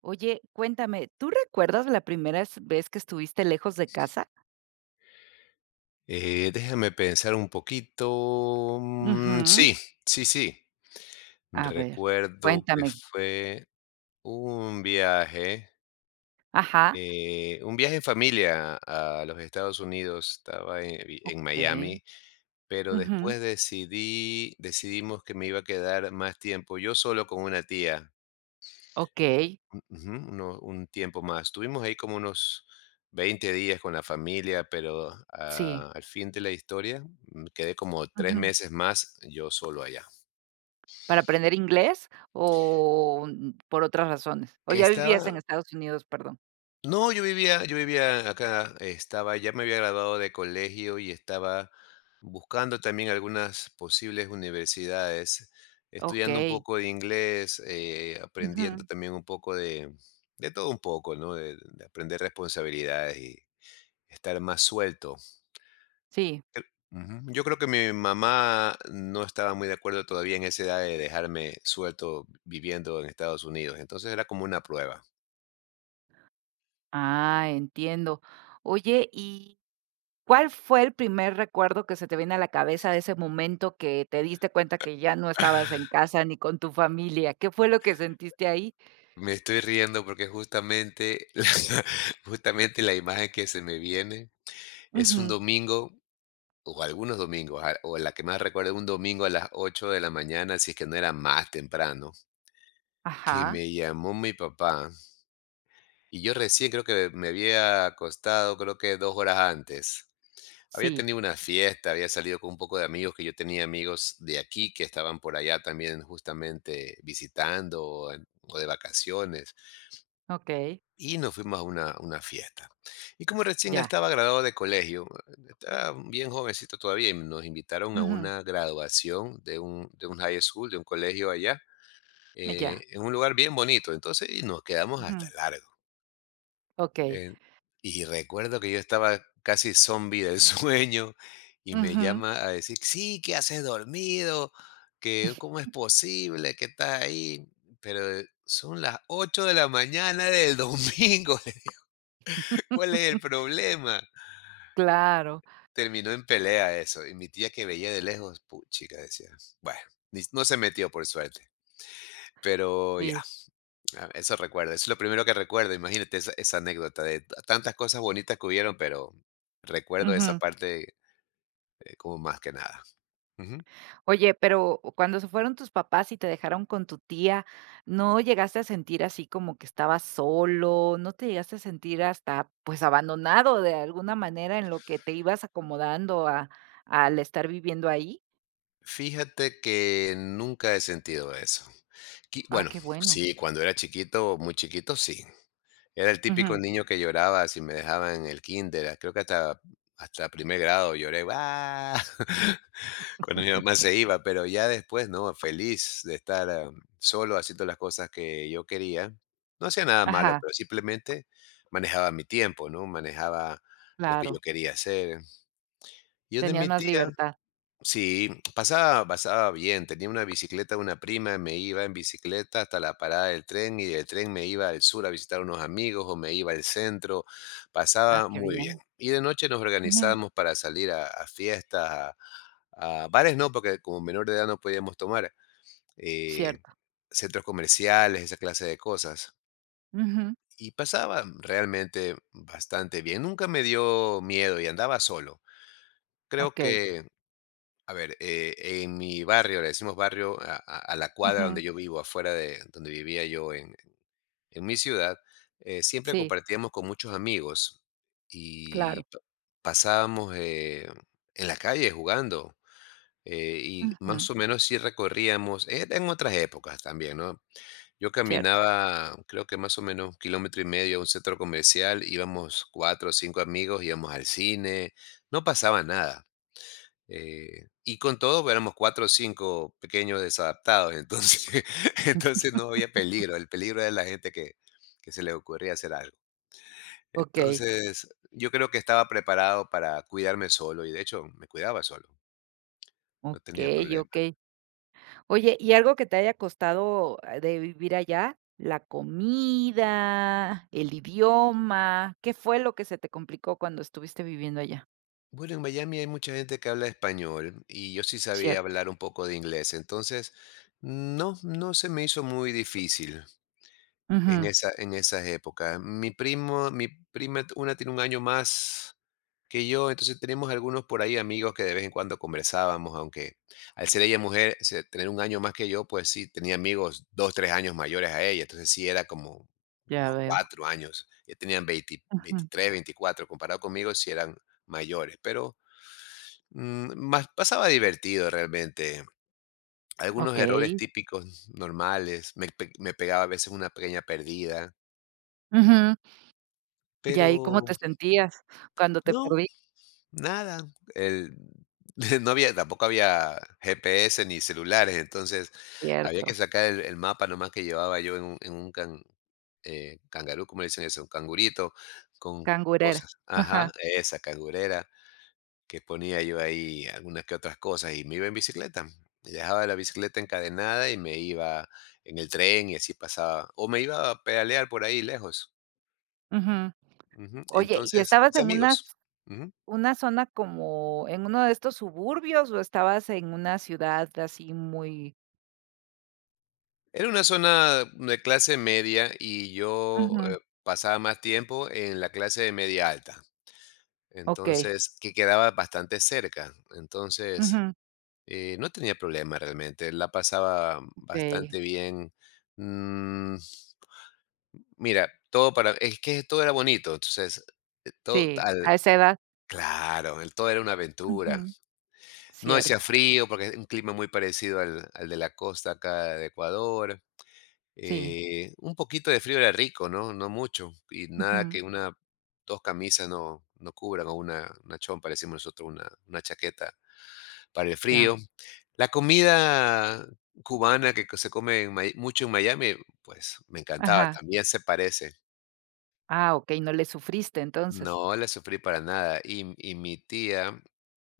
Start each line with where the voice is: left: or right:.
right: Oye, cuéntame, ¿tú recuerdas la primera vez que estuviste lejos de casa?
left: Déjame pensar un poquito. Mm,
right: Ujú.
left: sí, sí, sí.
right: A ver,
left: Recuerdo que
right: cuéntame.
left: fue un viaje,
right: Ajá,
left: un viaje en familia a los Estados Unidos. Estaba
right: ok.
left: en Miami, pero
right: Ujú.
left: después decidimos que me iba a quedar más tiempo yo solo con una tía.
right: Ok,
left: Ujú, un tiempo más. Estuvimos ahí como unos 20 días con la familia, pero
right: sí.
left: al fin de la historia quedé como tres
right: Ujú.
left: meses más yo solo allá.
right: ¿Para aprender inglés o por otras razones? O ya vivías en
left: Estaba,
right: Estados Unidos, perdón.
left: no, yo vivía, acá, estaba, ya me había graduado de colegio y estaba buscando también algunas posibles universidades, estudiando un
right: Ok.
left: poco de inglés, aprendiendo
right: Ujú.
left: también un poco de todo un poco, ¿no? De aprender responsabilidades y estar más suelto.
right: Sí.
left: Cre Ujú. Yo creo que mi mamá no estaba muy de acuerdo todavía en esa edad de dejarme suelto viviendo en Estados Unidos, entonces era como una prueba.
right: Ah, entiendo. Oye, y ¿cuál fue el primer recuerdo que se te viene a la cabeza de ese momento que te diste cuenta que ya no estabas en casa ni con tu familia? ¿Qué fue lo que sentiste ahí?
left: Me estoy riendo porque justamente justamente la imagen que se me viene es un
right: Ujú.
left: domingo, o algunos domingos, a o la que más recuerdo, un domingo a las 8 de la mañana, si es que no era más temprano, que
right: Ajá.
left: me llamó mi papá, y yo recién creo que me había acostado, creo que 2 horas antes. Había
right: Sí.
left: tenido una fiesta, había salido con un poco de amigos, que yo tenía amigos de aquí que estaban por allá también justamente visitando o de vacaciones,
right: Okey.
left: y nos fuimos a una fiesta. Y como recién
right: Ya.
left: estaba graduado de colegio, estaba bien jovencito todavía, y nos invitaron a
right: Ujú.
left: una graduación de un high school, de un colegio allá,
right: Ya.
left: en un lugar bien bonito. Entonces, y nos quedamos hasta
right: Ujú.
left: largo.
right: Okey.
left: Eh, y recuerdo que yo estaba casi zombie del sueño y me
right: Ujú.
left: llama a decir, sí, ¿qué haces dormido? Que ¿cómo es posible que estás ahí? Pero son las 8 de la mañana del domingo. ¿Cuál es el problema?
right: Claro.
left: Terminó en pelea eso. Y mi tía que veía de lejos, puchica, decía, bueno, no se metió por suerte. Pero
right: Sí.
left: ya, ah, eso recuerdo, eso es lo primero que recuerdo. Imagínate esa anécdota de tantas cosas bonitas que hubieron, pero recuerdo esa
right: Ujú.
left: parte, como más que nada. Ujú.
right: Oye, pero cuando se fueron tus papás y te dejaron con tu tía, ¿no llegaste a sentir así como que estabas solo? ¿No te llegaste a sentir hasta, pues, abandonado de alguna manera en lo que te ibas acomodando a al estar viviendo ahí?
left: Fíjate que nunca he sentido eso. Qui
right: Ah,
left: bueno,
right: qué bueno.
left: sí, cuando era chiquito, muy chiquito, sí. Era el típico
right: Ujú.
left: niño que lloraba si me dejaban en el kinder, creo que hasta primer grado lloré, ¡ah! Cuando mi mamá se iba, pero ya después, ¿no? Feliz de estar solo haciendo las cosas que yo quería. No hacía nada malo,
right: Ajá,
left: pero simplemente manejaba mi tiempo, ¿no? Manejaba lo que yo
right: claro.
left: quería hacer. Yo de
right: Tenías
left: mi
right: más
left: tía,
right: libertad.
left: sí, pasaba bien. Tenía una bicicleta, una prima, me iba en bicicleta hasta la parada del tren y del tren me iba al sur a visitar unos amigos o me iba al centro.
right: Ah,
left: Pasaba
right: qué
left: muy bien.
right: bien.
left: Y de noche nos
right: Ujú,
left: organizábamos para salir a fiestas, a bares no, porque como menor de edad no podíamos tomar, eh,
right: cierto.
left: centros comerciales, esa clase de cosas.
right: Ujú,
left: Y pasaba realmente bastante bien. Nunca me dio miedo y andaba solo. Creo
right: okey.
left: que, a ver, en mi barrio, le decimos barrio a, a la cuadra
right: Ujú,
left: donde yo vivo, afuera de donde vivía yo en mi ciudad, siempre
right: sí,
left: compartíamos con muchos amigos y
right: claro.
left: pasábamos en la calle jugando. Y
right: Ujú,
left: más o menos sí recorríamos, era en otras épocas también, ¿no? Yo
right: cierto.
left: caminaba, creo que más o menos 1 kilómetro y medio a un centro comercial, íbamos cuatro o cinco amigos, íbamos al cine, no pasaba nada. Y con todo éramos cuatro o cinco pequeños desadaptados, entonces, entonces no había peligro, el peligro era la gente que se le ocurría hacer algo.
right: Okey,
left: Entonces yo creo que estaba preparado para cuidarme solo y de hecho me cuidaba solo, no tenía
right: okey,
left: problema.
right: okey. Oye, ¿y algo que te haya costado, de vivir allá? ¿La comida, el idioma? ¿Qué fue lo que se te complicó cuando estuviste viviendo allá?
left: Bueno, en Miami hay mucha gente que habla español y yo sí sabía
right: Cierto.
left: hablar un poco de inglés, entonces no se me hizo muy difícil
right: Ujú,
left: en esas épocas. Mi primo, mi prima, una tiene 1 año más que yo, entonces tenemos algunos por ahí amigos que de vez en cuando conversábamos, aunque al ser ella mujer, tener 1 año más que yo, pues sí, tenía amigos dos, tres años mayores a ella, entonces sí era como
right: ya
left: unos
right: veo.
left: 4 años, ya tenían 20
right: Ujú,
left: 23, 24 comparado conmigo sí eran mayores, pero mas pasaba divertido realmente. Algunos errores
right: okey.
left: típicos normales, me pegaba a veces una pequeña perdida,
right: Ujú. ¿Y ahí cómo te
left: pero
right: sentías cuando te
left: no,
right: perdí?
left: nada. El no había tampoco había GPS ni celulares, entonces había que
right: Cierto,
left: sacar el mapa nomás que llevaba yo en un cangarú, ¿cómo le dicen eso? Un cangurito con
right: cangurera.
left: cosas. Ajá,
right: Ajá,
left: esa, cangurera. Que ponía yo ahí algunas que otras cosas y me iba en bicicleta. Y dejaba la bicicleta encadenada y me iba en el tren y así pasaba. O me iba a pedalear por ahí lejos.
right: ujú.
left: Ujú.
right: Oye, ¿y
left: Entonces,
right: estabas
left: mis
right: en unas
left: amigos. Ujú.
right: una zona como en uno de estos suburbios o estabas en una ciudad así muy?
left: Era una zona de clase media y yo
right: Ujú,
left: pasaba más tiempo en la clase de media alta.
right: okey,
left: Entonces, que quedaba bastante cerca. Entonces,
right: ujú.
left: no tenía problema realmente. La pasaba
right: Okey.
left: bastante bien. Mm, Mira, todo para es que todo era bonito, entonces, todo
right: Sí, a
left: al
right: esa edad.
left: claro, el todo era una aventura.
right: Ujú,
left: No hacía
right: cierto,
left: frío, porque es un clima muy parecido al de la costa acá de Ecuador.
right: sí,
left: Un poquito de frío era rico, ¿no? No mucho, y nada
right: ujú,
left: que una 2 camisas no cubran, o una chompa, le decimos nosotros, una chaqueta para el
right: ya,
left: frío. La comida cubana que se come en Mia mucho en Miami, pues, me encantaba,
right: ajá.
left: también se parece.
right: Ah, okey, no le sufriste entonces.
left: No la sufrí para nada. Y mi tía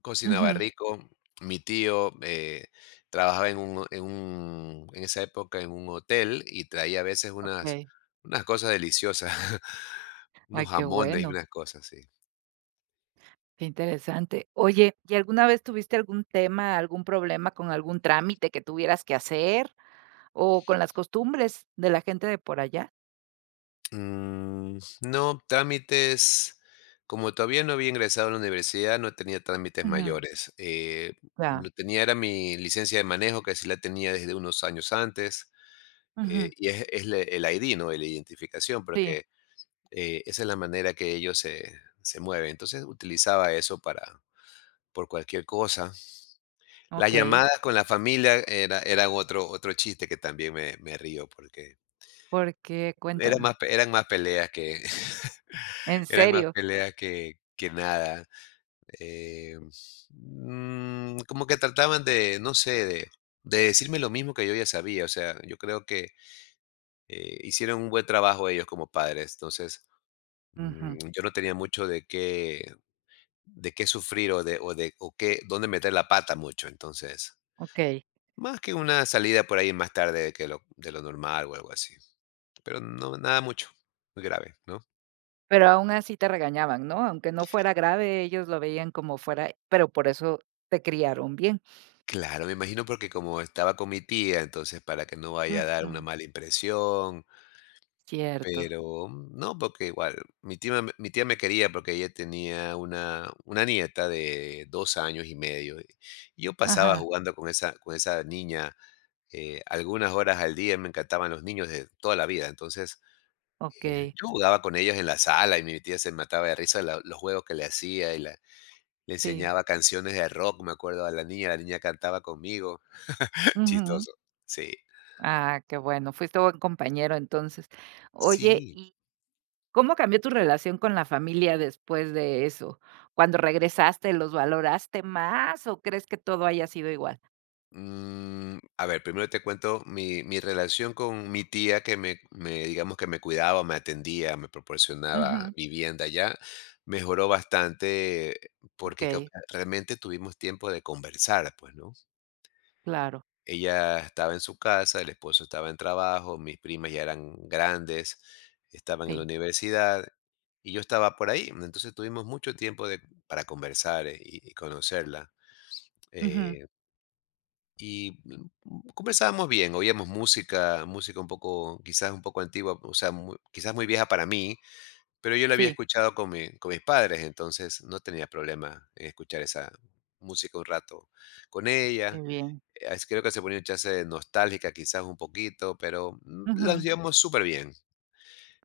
left: cocinaba
right: Ujú,
left: rico, mi tío, trabajaba en esa época en un hotel y traía a veces unas
right: okey.
left: unas cosas deliciosas,
right: Ay,
left: unos
right: qué
left: jamones y
right: bueno,
left: unas cosas así.
right: qué interesante. Oye, ¿y alguna vez tuviste algún tema, algún problema con algún trámite que tuvieras que hacer o con las costumbres de la gente de por allá?
left: No, trámites, como todavía no había ingresado a la universidad, no tenía trámites
right: Ujú,
left: mayores.
right: ya,
left: Lo tenía era mi licencia de manejo, que sí la tenía desde unos años antes.
right: ujú,
left: Y es, el ID, ¿no? La identificación,
right: sí,
left: porque esa es la manera que ellos se mueven. Entonces utilizaba eso por cualquier cosa. Las
right: okey.
left: llamadas con la familia eran otro chiste que también me río, porque
right: ¿Por qué? Cuéntame.
left: eran más peleas que,
right: ¿En
left: eran más
right: serio?
left: peleas que nada. Eh, Como que trataban de, no sé, de, decirme lo mismo que yo ya sabía. O sea, yo creo que hicieron un buen trabajo ellos como padres. Entonces,
right: Ujú,
left: yo no tenía mucho de qué sufrir o qué dónde meter la pata mucho, entonces,
right: okey.
left: más que una salida por ahí más tarde que lo normal o algo así. Pero no, nada mucho, muy grave, ¿no?
right: Pero aún así te regañaban, ¿no? Aunque no fuera grave, ellos lo veían como fuera, pero por eso te criaron bien.
left: Claro, me imagino porque como estaba con mi tía, entonces para que no vaya a dar una
right: Ujú,
left: mala impresión,
right: cierto.
left: pero no, porque igual mi tía me quería porque ella tenía una nieta de 2 años y medio, y yo pasaba
right: Ajá,
left: jugando con esa niña algunas horas al día, me encantaban los niños de toda la vida, entonces,
right: okey,
left: yo jugaba con ellos en la sala y mi tía se mataba de risa de la los juegos que le hacía y la le
right: sí.
left: enseñaba canciones de rock, me acuerdo, a la niña cantaba conmigo,
right: Ujú.
left: chistoso, sí,
right: Ah, qué bueno, fuiste buen compañero entonces. Oye,
left: sí.
right: ¿y cómo cambió tu relación con la familia después de eso? Cuando regresaste, ¿los valoraste más o crees que todo haya sido igual?
left: A ver, primero te cuento mi relación con mi tía que digamos, que me cuidaba, me atendía, me proporcionaba
right: Ujú,
left: vivienda allá, mejoró bastante porque ca
right: okey,
left: realmente tuvimos tiempo de conversar, pues, ¿no?
right: claro,
left: Ella estaba en su casa, el esposo estaba en trabajo, mis primas ya eran grandes, estaban en la
right: sí.
left: universidad y yo estaba por ahí. Entonces tuvimos mucho tiempo para conversar y conocerla.
right: Ujú,
left: eh, y conversábamos bien, oíamos música, música un poco, quizás un poco antigua, o sea, quizás muy vieja para mí, pero yo la había
right: sí,
left: escuchado con mis padres, entonces no tenía problema en escuchar esa música un rato con
right: muy
left: ella
right: bien.
left: creo que se ponía chance nostálgica, quizás un poquito, pero, las
right: Ujú,
left: llevamos súper bien.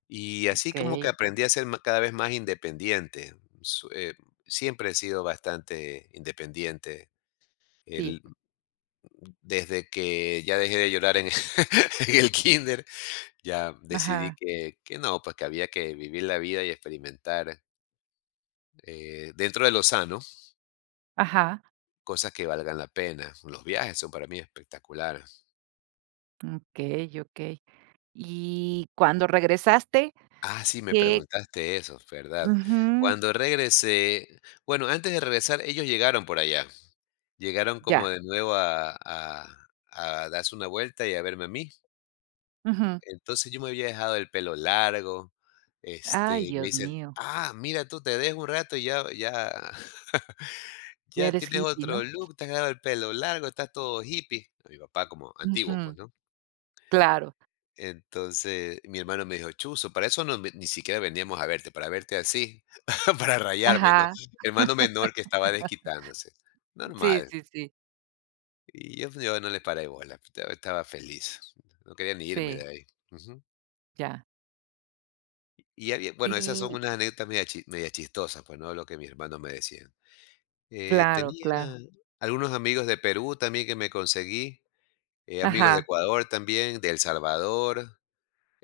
left: Y así como que
right: okey,
left: aprendí a ser ma cada vez más independiente. Su Siempre he sido bastante independiente.
right: sí,
left: El Desde que ya dejé de llorar en en el kinder, ya decidí
right: ajá.
left: que no, pues, que había que vivir la vida y experimentar, dentro de lo sano,
right: Ajá,
left: cosas que valgan la pena. Los viajes son para mí espectaculares.
right: okey, okey. Y cuando regresaste,
left: Ah, sí, me
right: ¿qué?
left: preguntaste eso, ¿verdad?
right: Ujú,
left: Cuando regresé, bueno, antes de regresar, ellos llegaron por allá. Llegaron como
right: ya,
left: de nuevo a, a darse una vuelta y a verme a mí.
right: ujú.
left: Entonces yo me había dejado el pelo largo,
right: Ay,
left: y me
right: Dios
left: dicen,
right: mío,
left: ah, mira, tú te dejas un rato y ya, ya,
right: ya
left: ya
right: eres
left: tienes
right: hippie,
left: otro
right: ¿no?
left: look, te has dejado el pelo largo, estás todo hippie. A mi papá como antiguo,
right: Ujú,
left: pues, ¿no?
right: claro,
left: Entonces, mi hermano me dijo: "Chuzo, para eso no me ni siquiera veníamos a verte, para verte así, para rayarme", ¿no?
right: ajá,
left: Hermano menor que estaba desquitándose.
right: sí,
left: Normal.
right: sí, sí,
left: Y yo no le paré bola, estaba feliz. No quería ni irme
right: sí,
left: de ahí. Ujú.
right: ya.
left: Y había Bueno, esas son
right: Y
left: unas anécdotas media chistosas, pues, ¿no? Lo que mis hermanos me decían.
right: claro,
left: Tenía
right: claro,
left: algunos amigos de Perú también que me conseguí, amigos de
right: ajá,
left: Ecuador también, de El Salvador.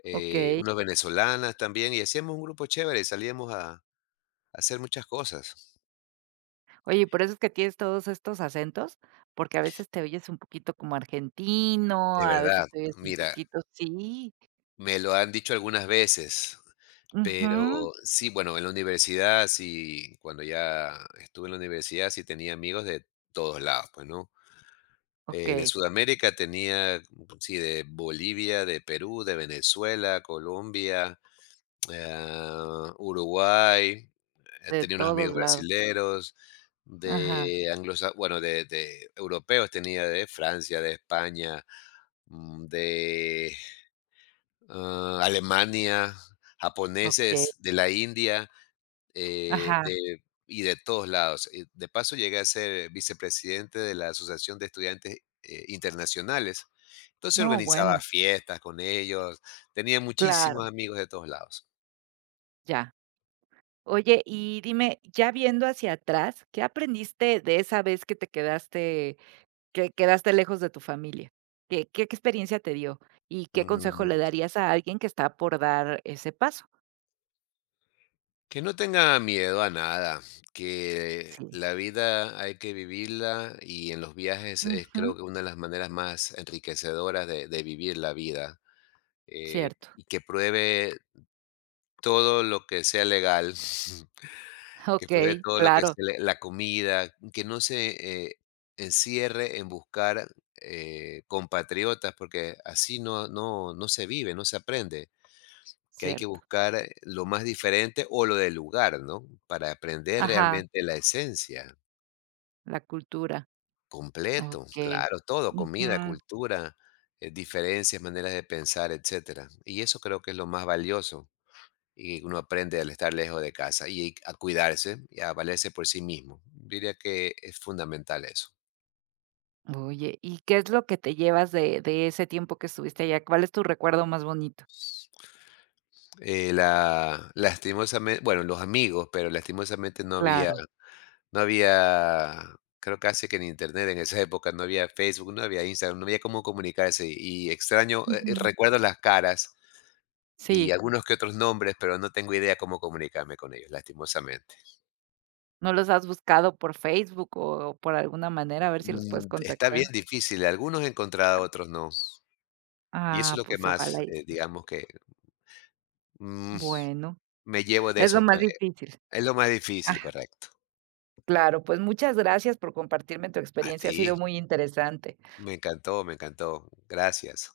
right: okey.
left: Unas venezolanas también, y hacíamos un grupo chévere, salíamos a hacer muchas cosas.
right: Oye, por eso es que tienes todos estos acentos, porque a veces te oyes un poquito como argentino,
left: De
right: a veces
left: verdad,
right: te oyes un
left: mira,
right: poquito sí,
left: me lo han dicho algunas veces,
right: ujú,
left: pero sí, bueno, en la universidad sí, cuando ya estuve en la universidad sí tenía amigos de todos lados, pues, ¿no? De
right: okey,
left: Sudamérica tenía, sí, de Bolivia, de Perú, de Venezuela, Colombia, ah, Uruguay,
right: de
left: tenía unos amigos
right: todos lados,
left: brasileros,
right: ajá,
left: de anglos, bueno, de europeos tenía de Francia, de España, de Alemania,
right: okey.
left: japoneses, de la India,
right: Ajá.
left: de y de todos lados. Y de paso llegué a ser vicepresidente de la Asociación de Estudiantes Internacionales. Entonces
right: No,
left: organizaba
right: bueno,
left: fiestas con ellos, tenía muchísimos
right: claro,
left: amigos de todos lados.
right: ya. Oye, y dime, ya viendo hacia atrás, ¿qué aprendiste de esa vez que te quedaste que quedaste lejos de tu familia? ¿Qué qué experiencia te dio? ¿Y qué consejo
left: Mm.
right: le darías a alguien que está por dar ese paso?
left: Que no tenga miedo a nada, que
right: Sí.
left: la vida hay que vivirla y en los viajes es
right: Ujú,
left: creo que una de las maneras más enriquecedoras de vivir la vida
right: cierto.
left: y que pruebe todo lo que sea legal, que pruebe
right: Okey,
left: todo lo que
right: claro,
left: sea la comida, que no se encierre en buscar compatriotas porque así no, no, no se vive, no se aprende que hay que
right: cierto.
left: buscar lo más diferente o lo del lugar, ¿no? Para aprender
right: Ajá,
left: realmente la esencia,
right: la cultura.
left: completo,
right: Okey.
left: claro, todo, comida,
right: Ujú.
left: cultura, diferencias, maneras de pensar, etcétera. Y eso creo que es lo más valioso y uno aprende al estar lejos de casa y a cuidarse y a valerse por sí mismo. Diría que es fundamental eso.
right: Oye, ¿y qué es lo que te llevas de ese tiempo que estuviste allá? ¿Cuál es tu recuerdo más bonito?
left: Lastimosamente, bueno, los amigos, pero lastimosamente
right: Claro.
left: No había, creo casi que en internet en esa época, no había Facebook, no había Instagram, no había cómo comunicarse y extraño,
right: Ujú.
left: recuerdo las caras y
right: Sí,
left: algunos que otros nombres, pero no tengo idea cómo comunicarme con ellos, lastimosamente.
right: ¿no los has buscado por Facebook o por alguna manera a ver si los puedes
left: Está bien
right: contactar?
left: difícil, algunos he encontrado, otros no. Y eso es
right: Ah,
left: lo que
right: pues
left: más,
right: ojalá y sí.
left: digamos que, mm,
right: Bueno,
left: me llevo de
right: es lo
left: eso,
right: más
left: pues,
right: difícil.
left: es lo más difícil,
right: Ah,
left: correcto.
right: claro, pues muchas gracias por compartirme tu
left: A
right: experiencia, ha
left: ti,
right: sido muy interesante.
left: me encantó, me encantó. Gracias.